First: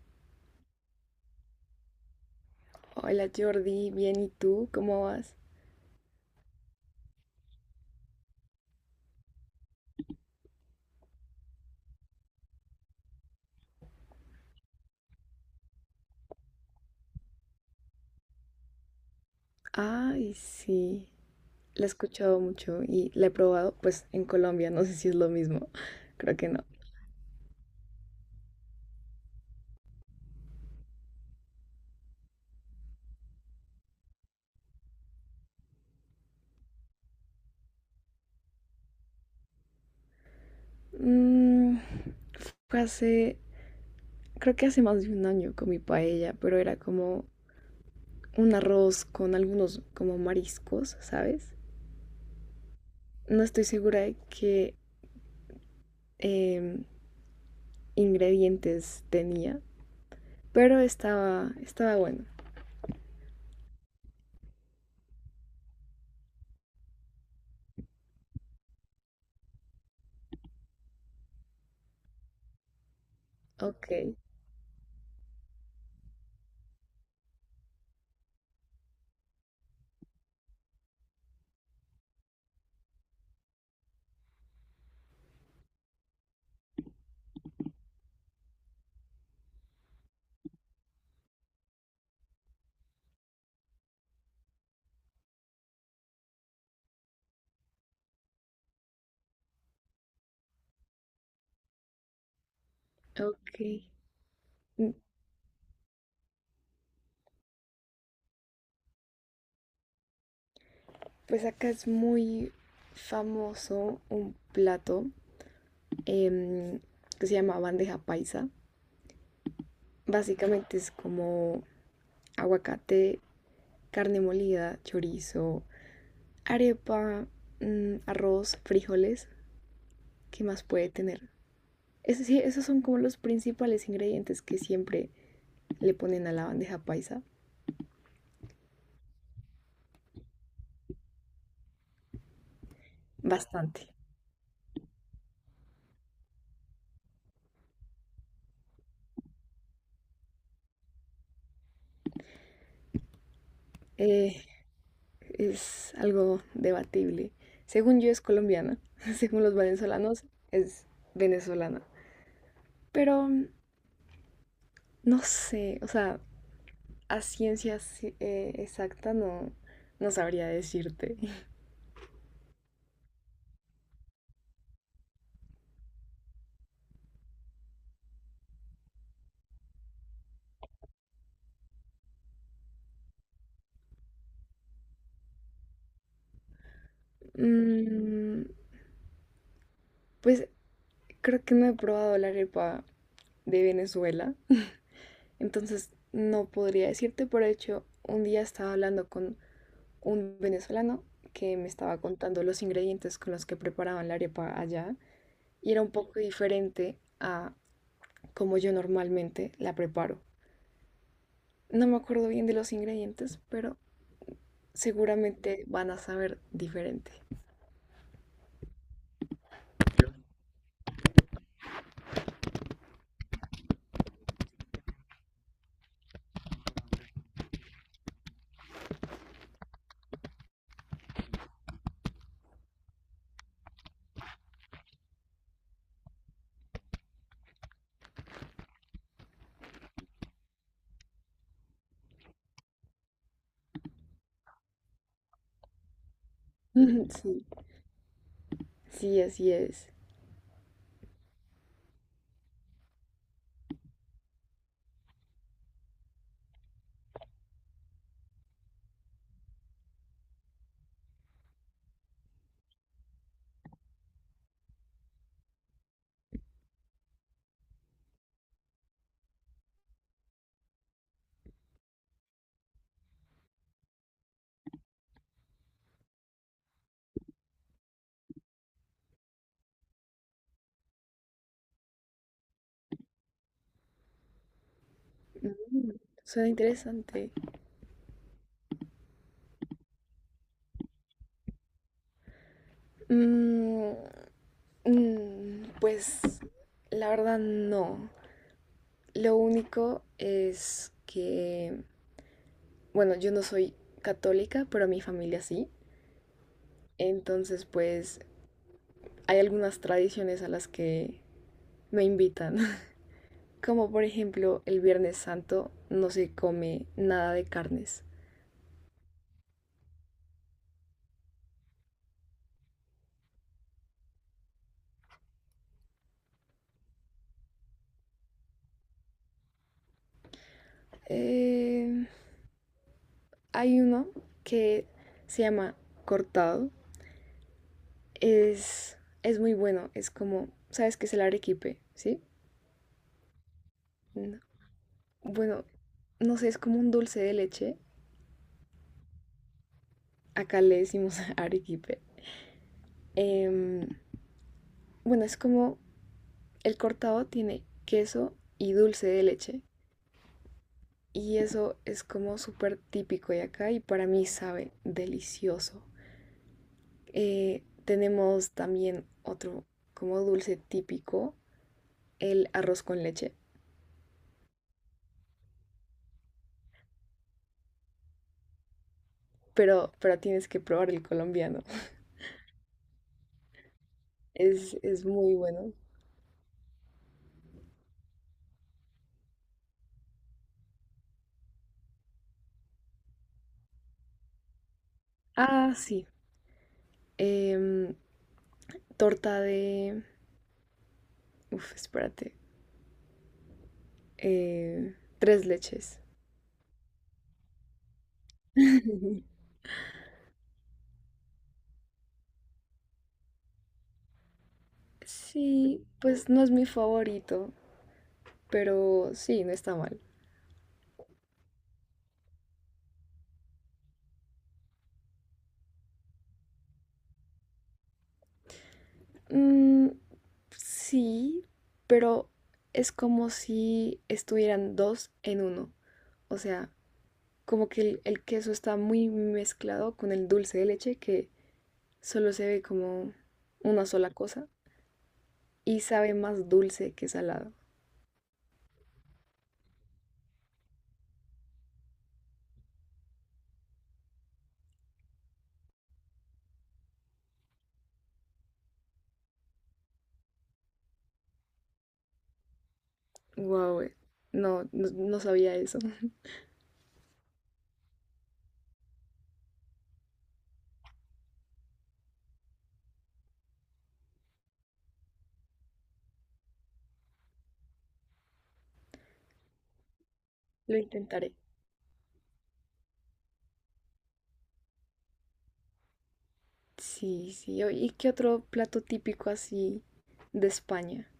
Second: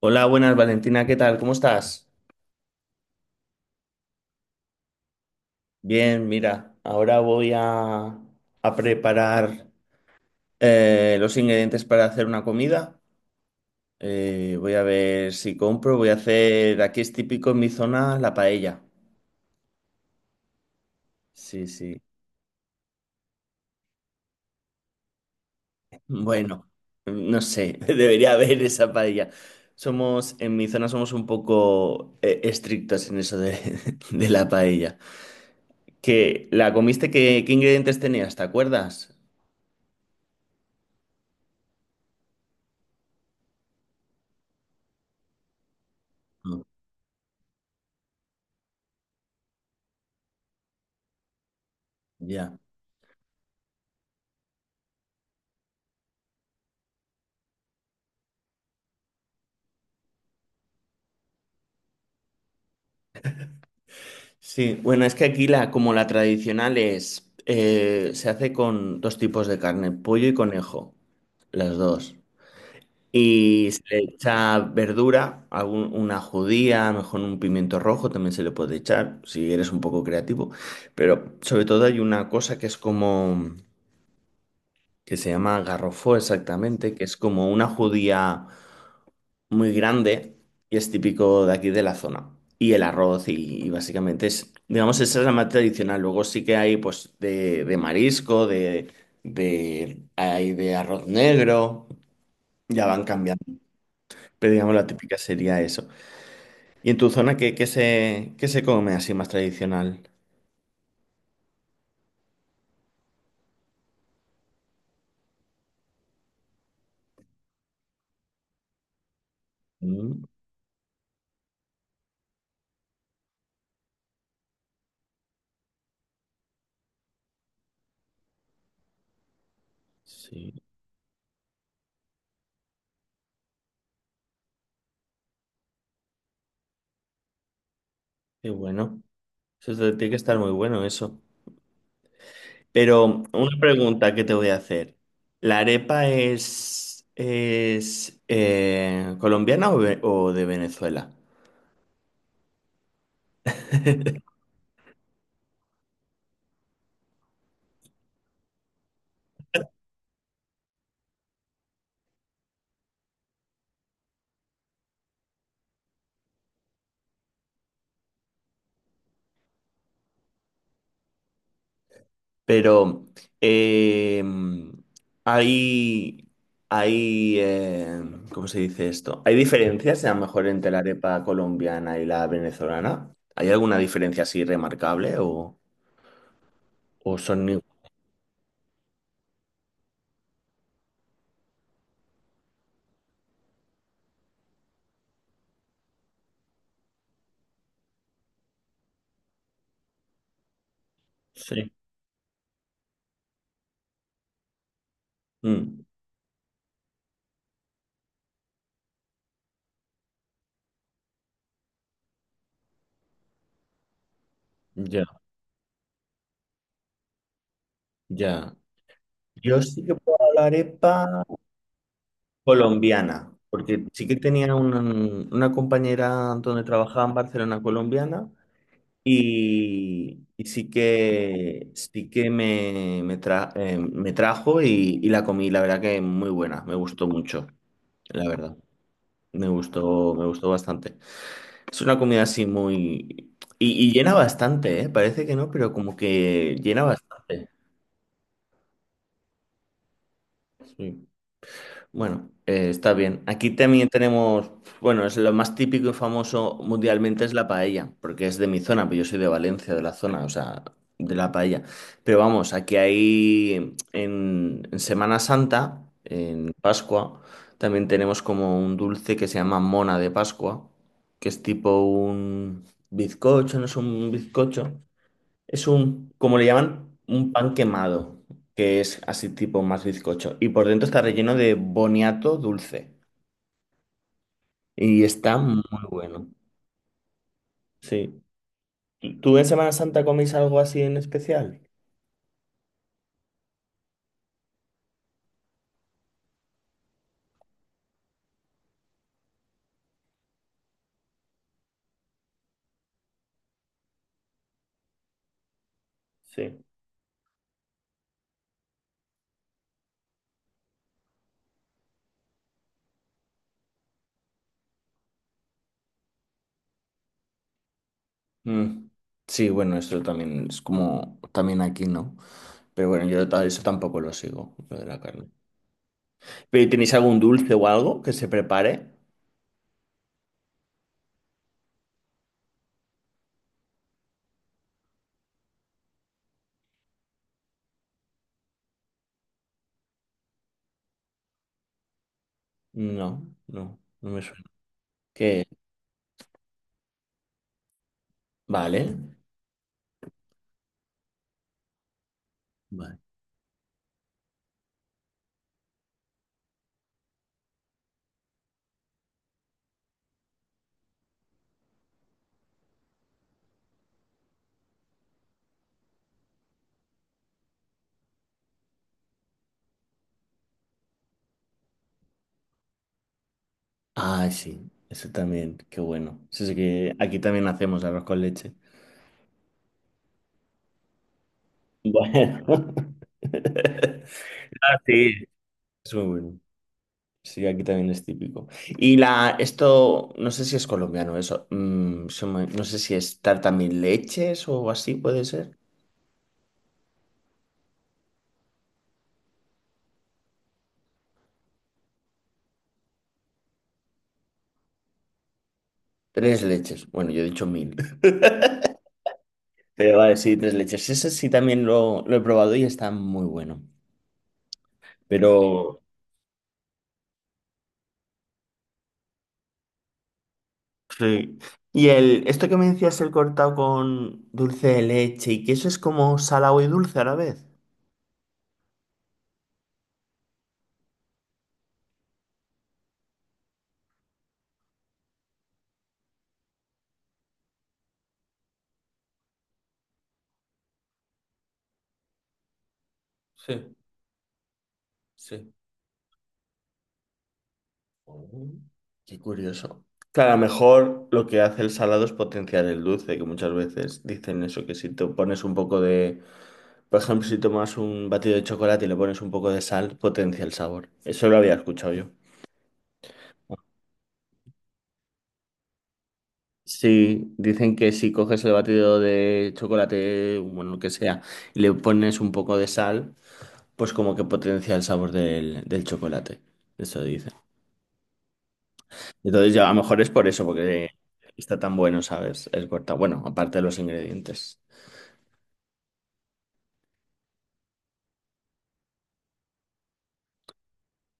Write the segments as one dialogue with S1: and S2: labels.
S1: Hola, buenas Valentina, ¿qué tal? ¿Cómo estás?
S2: Hola Jordi, bien, ¿y tú? ¿Cómo vas?
S1: Bien, mira, ahora voy a preparar los ingredientes para hacer una comida. Voy a ver si compro, voy a hacer, aquí es típico en mi zona, la paella.
S2: Ay, sí,
S1: Sí,
S2: la he
S1: sí.
S2: escuchado mucho y la he probado, pues en Colombia, no sé si es lo mismo, creo que no.
S1: Bueno, no sé, debería haber esa paella. En mi zona somos un poco estrictos en eso de, de la paella. ¿Que la comiste? ¿Qué ingredientes tenías? ¿Te acuerdas?
S2: Mm, fue hace, creo que hace más de un año comí paella, pero
S1: No.
S2: era como un arroz con algunos como mariscos, ¿sabes?
S1: Ya.
S2: No estoy segura de qué em, ingredientes tenía, pero estaba bueno.
S1: Sí, bueno, es que aquí la, como la tradicional es, se hace con dos tipos de carne, pollo y conejo, las dos. Y se
S2: Ok,
S1: le echa verdura, una judía, a lo mejor un pimiento rojo también se le puede echar, si eres un poco creativo. Pero sobre todo hay una cosa que es como, que se llama garrofó exactamente, que es como una judía muy grande y es típico de aquí de la zona. Y el arroz y básicamente es, digamos, esa es la más tradicional. Luego sí que hay pues de marisco, hay de arroz negro, ya van cambiando.
S2: ok.
S1: Pero digamos la típica sería eso. ¿Y en tu zona qué, qué se come así más tradicional?
S2: Pues acá es muy famoso un plato em, que se llama bandeja paisa.
S1: Mm,
S2: Básicamente es como aguacate, carne molida, chorizo, arepa, arroz, frijoles. ¿Qué
S1: sí,
S2: más puede tener? Es decir, esos son como los principales ingredientes que siempre le ponen a la bandeja paisa.
S1: qué bueno. Tiene que estar muy bueno eso. Pero una
S2: Bastante.
S1: pregunta que te voy a hacer. ¿La arepa es colombiana o, o de Venezuela?
S2: Eh, es algo debatible. Según yo es colombiana, según los venezolanos es venezolana. Pero no sé, o sea, a ciencia si, exacta no, no sabría decirte.
S1: Pero eh, hay, hay ¿cómo se dice esto? ¿Hay diferencias a lo mejor entre la arepa colombiana y la venezolana? ¿Hay alguna diferencia así remarcable o son iguales?
S2: Mm, pues creo que no he probado la arepa de Venezuela, entonces no podría decirte. Por hecho, un día estaba hablando con un venezolano que me
S1: Sí.
S2: estaba contando los ingredientes con los que preparaban la arepa allá y era
S1: Mm,
S2: un poco diferente a como yo normalmente la preparo. No me acuerdo bien de los ingredientes, pero
S1: ya,
S2: seguramente van a saber diferente.
S1: ya. Yo sí que puedo la arepa colombiana, porque sí que tenía una compañera donde trabajaba en Barcelona colombiana y sí que me trajo y la comí, la verdad que muy buena, me gustó mucho, la verdad, me gustó bastante. Es una comida así muy... Y, y llena bastante, ¿eh? Parece que no, pero como que llena
S2: Sí,
S1: bastante.
S2: sí, así es.
S1: Sí. Bueno, está bien. Aquí también tenemos, bueno, es lo más típico y famoso mundialmente es la paella, porque es de mi zona, pero yo soy de Valencia, de la zona, o sea, de la paella. Pero vamos, aquí hay en Semana Santa, en Pascua, también tenemos como un dulce que se llama mona de Pascua, que es tipo un bizcocho, no es un bizcocho, es un, como le llaman, un pan quemado, que es así tipo más bizcocho. Y por dentro está relleno de boniato dulce. Y está muy
S2: Mm,
S1: bueno.
S2: suena interesante.
S1: Sí. ¿Tú tú en Semana Santa comís algo así en especial?
S2: Mm, mm, pues la verdad no. Lo único es que, bueno, yo no soy católica, pero mi familia sí.
S1: Sí.
S2: Entonces, pues hay algunas tradiciones a las que me invitan. Como por ejemplo el Viernes Santo no se come nada de carnes.
S1: Mm. Sí, bueno, esto también es como también aquí, ¿no? Pero bueno, eso tampoco lo sigo, lo de la carne. ¿Pero y tenéis algún dulce o algo que se prepare?
S2: Eh, hay uno que se llama cortado. Es, es muy bueno. Es como, ¿sabes qué es el arequipe? ¿Sí?
S1: No, no, no me
S2: No.
S1: suena. ¿Qué?
S2: Bueno, no sé, es como un dulce de leche.
S1: Vale.
S2: Acá le decimos arequipe.
S1: Vale.
S2: Em, bueno, es como el cortado tiene queso y dulce de leche. Y eso es como súper típico de acá y para mí sabe delicioso. Tenemos también otro como dulce típico, el arroz con leche,
S1: Ah, sí, eso también, qué bueno. Eso sí que aquí también hacemos arroz con leche.
S2: pero tienes que probar el colombiano.
S1: Bueno.
S2: Es
S1: Sí.
S2: muy bueno.
S1: Es muy bueno. Sí, aquí también es típico. Y la, esto, no sé si es colombiano, eso. No sé si es tarta mil leches o así, puede ser.
S2: Ah, sí. em, torta de... Uf, espérate. Tres leches.
S1: Tres leches. Bueno, yo he dicho mil. Pero vale, sí, tres leches. Ese sí también lo he probado y está muy bueno. Pero
S2: Sí, pues no es mi favorito, pero sí, no está mal.
S1: sí. Y el, esto que me decías, el cortado con dulce de leche y que eso es como salado y dulce a la vez.
S2: Mm, sí, pero es como si estuvieran dos en uno. O sea, como que el queso está muy mezclado con el dulce de leche que solo se ve como
S1: Sí,
S2: una sola cosa
S1: sí.
S2: y sabe más dulce que salado.
S1: Oh, qué curioso. Claro, a lo mejor lo que hace el salado es potenciar el dulce, que muchas veces dicen eso, que si te pones un poco de, por ejemplo, si tomas un batido de chocolate y le pones un poco de sal, potencia el sabor. Eso lo había escuchado yo.
S2: Wow, no, no, no sabía eso.
S1: Sí, dicen que si coges el batido de chocolate, bueno, lo que sea, y le pones un poco de sal, pues como que potencia el sabor del chocolate. Eso dice. Entonces ya a lo mejor es por eso,
S2: Lo
S1: porque
S2: intentaré.
S1: está tan bueno, ¿sabes? El corta. Bueno, aparte de los ingredientes.
S2: Sí, sí. o- ¿Y qué otro plato típico así de España?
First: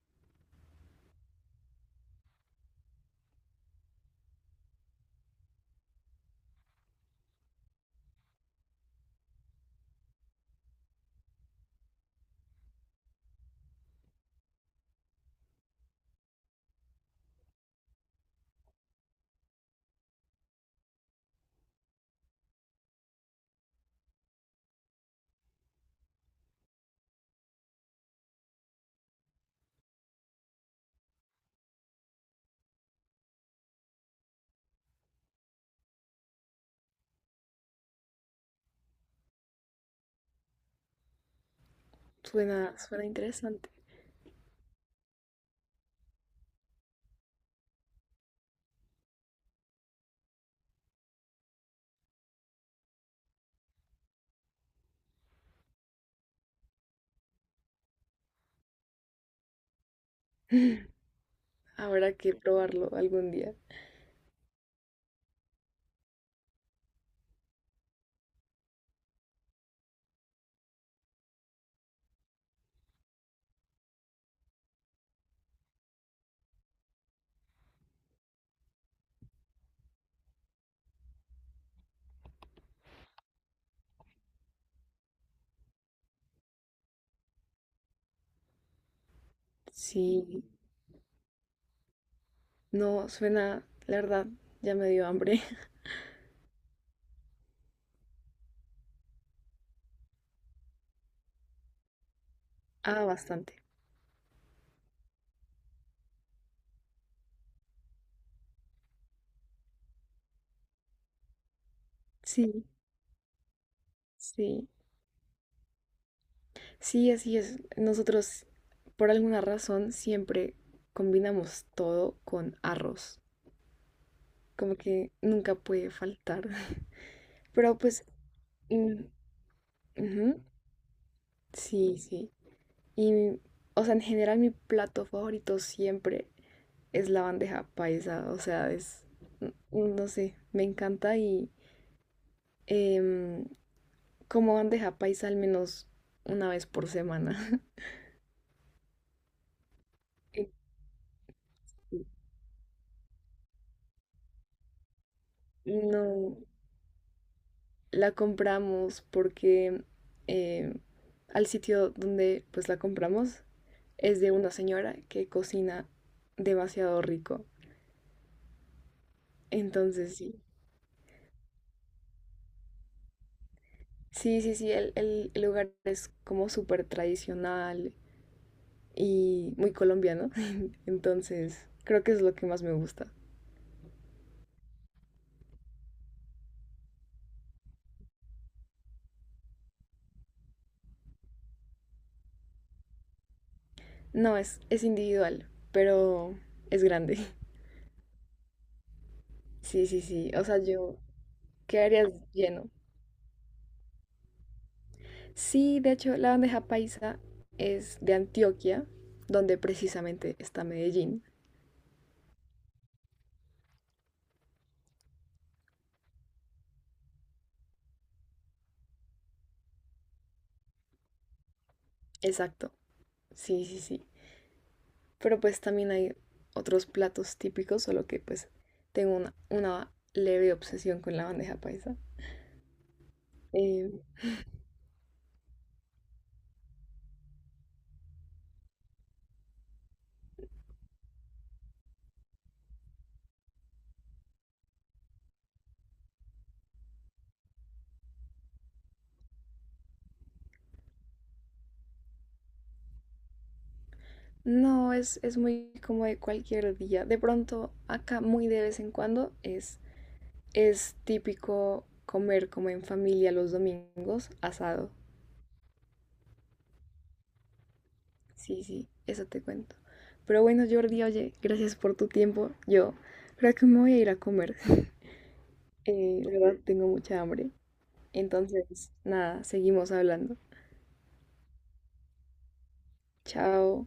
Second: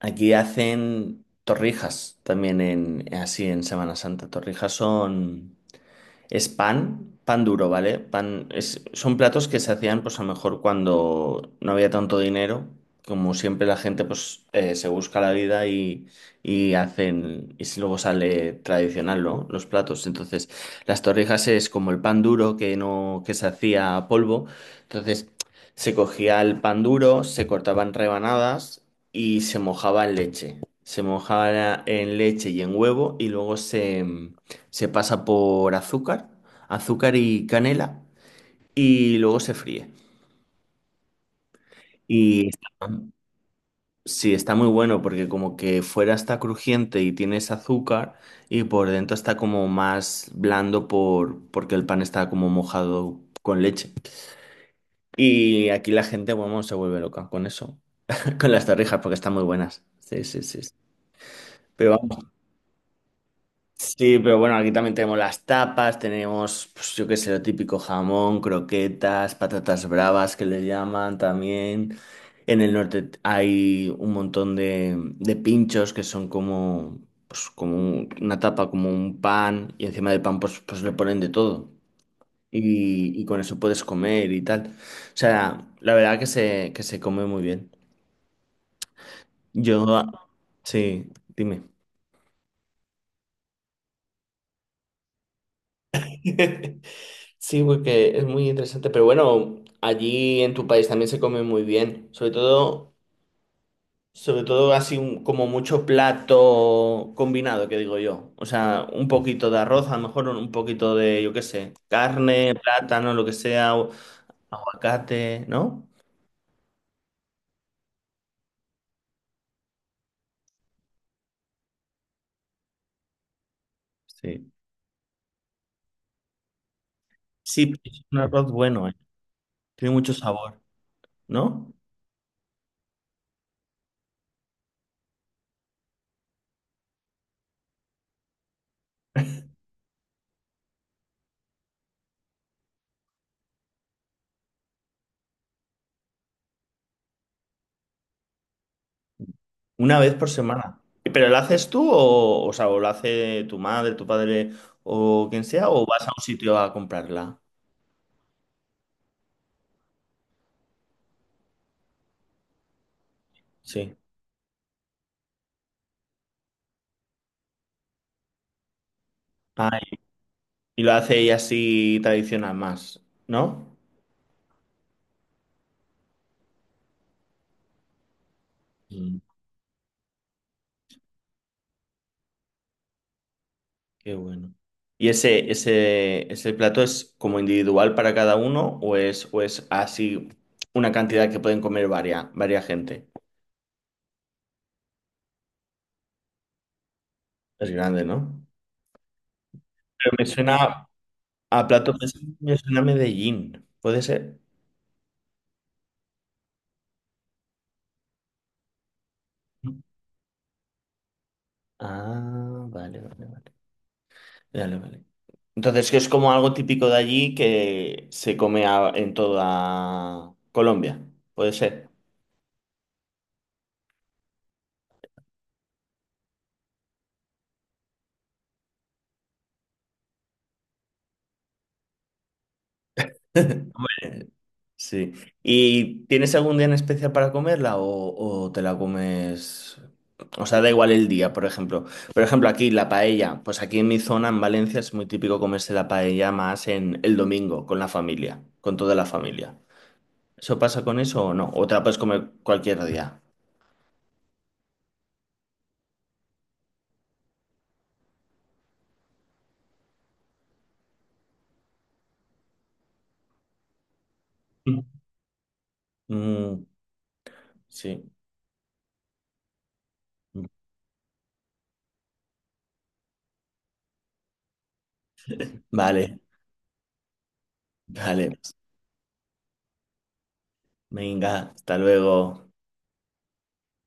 S1: Aquí hacen torrijas también en así en Semana Santa. Torrijas son. Es pan, pan duro, ¿vale? Pan, es, son platos que se hacían, pues a lo mejor cuando no había tanto dinero. Como siempre la gente, pues se busca la vida y hacen, y si luego sale tradicional, ¿no? Los platos. Entonces, las torrijas es como el pan duro que no, que se hacía a polvo. Entonces, se cogía el pan duro, se cortaban rebanadas y se mojaba en leche. Se mojaba en leche y en huevo y luego se pasa por azúcar, azúcar y canela y luego se fríe. Y
S2: Suena,
S1: está-
S2: suena interesante.
S1: sí, está muy bueno porque como que fuera está crujiente y tienes azúcar y por dentro está como más blando por, porque el pan está como mojado con leche. Y aquí la gente, bueno, se vuelve loca con eso, con las torrijas porque están muy buenas. Sí, sí, sí. Sí. Pero
S2: Habrá
S1: vamos.
S2: que probarlo algún día.
S1: Sí, pero bueno, aquí también tenemos las tapas, tenemos, pues, yo qué sé, lo típico jamón, croquetas, patatas bravas que les llaman también. En el norte hay un montón de pinchos que son como, pues, una tapa, como un pan, y encima del pan pues, pues le ponen de todo. Y con eso puedes comer y tal. O sea, la verdad que se come muy bien. Yo,
S2: Sí,
S1: sí, dime.
S2: no, suena, la verdad, ya me dio hambre.
S1: Sí, porque es muy interesante, pero bueno, allí en tu país también se come muy bien,
S2: Ah, bastante.
S1: sobre todo como mucho plato combinado, que digo yo, o sea, un poquito de arroz, a lo mejor un poquito de, yo qué sé, carne,
S2: Sí,
S1: plátano, lo que sea, o
S2: sí.
S1: aguacate, ¿no?
S2: Sí, así es. Nosotros, por alguna razón, siempre combinamos todo con arroz.
S1: Sí.
S2: Como que nunca puede faltar.
S1: Sí,
S2: Pero
S1: es
S2: pues,
S1: un arroz bueno, ¿eh?
S2: mm,
S1: Tiene mucho
S2: ujú,
S1: sabor, ¿no?
S2: sí, sí. Y, o sea, en general mi plato favorito siempre es la bandeja paisa. O sea, es, n- no sé, me encanta y em, como bandeja paisa al menos una vez por semana.
S1: Una vez por semana. ¿Pero lo haces tú
S2: Y-
S1: o sea, o lo hace tu madre, tu padre o quien sea, o vas a un
S2: no,
S1: sitio a comprarla?
S2: la compramos porque eh, al sitio donde pues la compramos
S1: Sí.
S2: es de una señora que cocina demasiado rico.
S1: Ah,
S2: Entonces sí,
S1: y lo hace ella así tradicional más, ¿no?
S2: sí, sí, sí, el lugar es como súper tradicional
S1: Mm,
S2: y muy colombiano. Entonces creo que es lo que más me gusta.
S1: qué bueno. ¿Y ese plato es como individual para cada uno o es así una cantidad que pueden comer varia, varia gente?
S2: No, es individual, pero es grande.
S1: Es grande, ¿no?
S2: Sí, sí,
S1: Pero me
S2: sí. O sea,
S1: suena
S2: yo
S1: a plato,
S2: quedaría
S1: me
S2: lleno.
S1: suena a Medellín, ¿puede ser?
S2: Sí, de hecho, la bandeja paisa es de Antioquia, donde precisamente está Medellín.
S1: Ah, vale, vale, vale. Vale, vale. Entonces, que es como algo típico de allí que se come en toda Colombia, ¿puede ser?
S2: Exacto, sí, sí, sí. Pero pues también hay otros platos típicos, solo que pues tengo una leve obsesión con la bandeja paisa. Eh,
S1: Sí. ¿Y tienes algún día en especial para comerla o te la comes? O sea, da igual el día, por ejemplo. Por ejemplo, aquí la paella. Pues aquí en mi zona, en Valencia, es muy típico comerse la paella más en el domingo, con la familia, con toda la familia. ¿Eso pasa con eso o no? ¿O te la puedes comer cualquier día?
S2: no, es muy como de cualquier día. De pronto, acá muy de vez en cuando es típico comer como en familia los domingos asado.
S1: Mm, sí.
S2: Sí, sí, eso te cuento. Pero bueno, Jordi, oye, gracias por tu tiempo. Yo creo que me voy a ir a comer.
S1: Vale,
S2: La verdad, tengo mucha hambre.
S1: vale.
S2: Entonces, nada, seguimos hablando.
S1: Venga, hasta luego.
S2: Chao.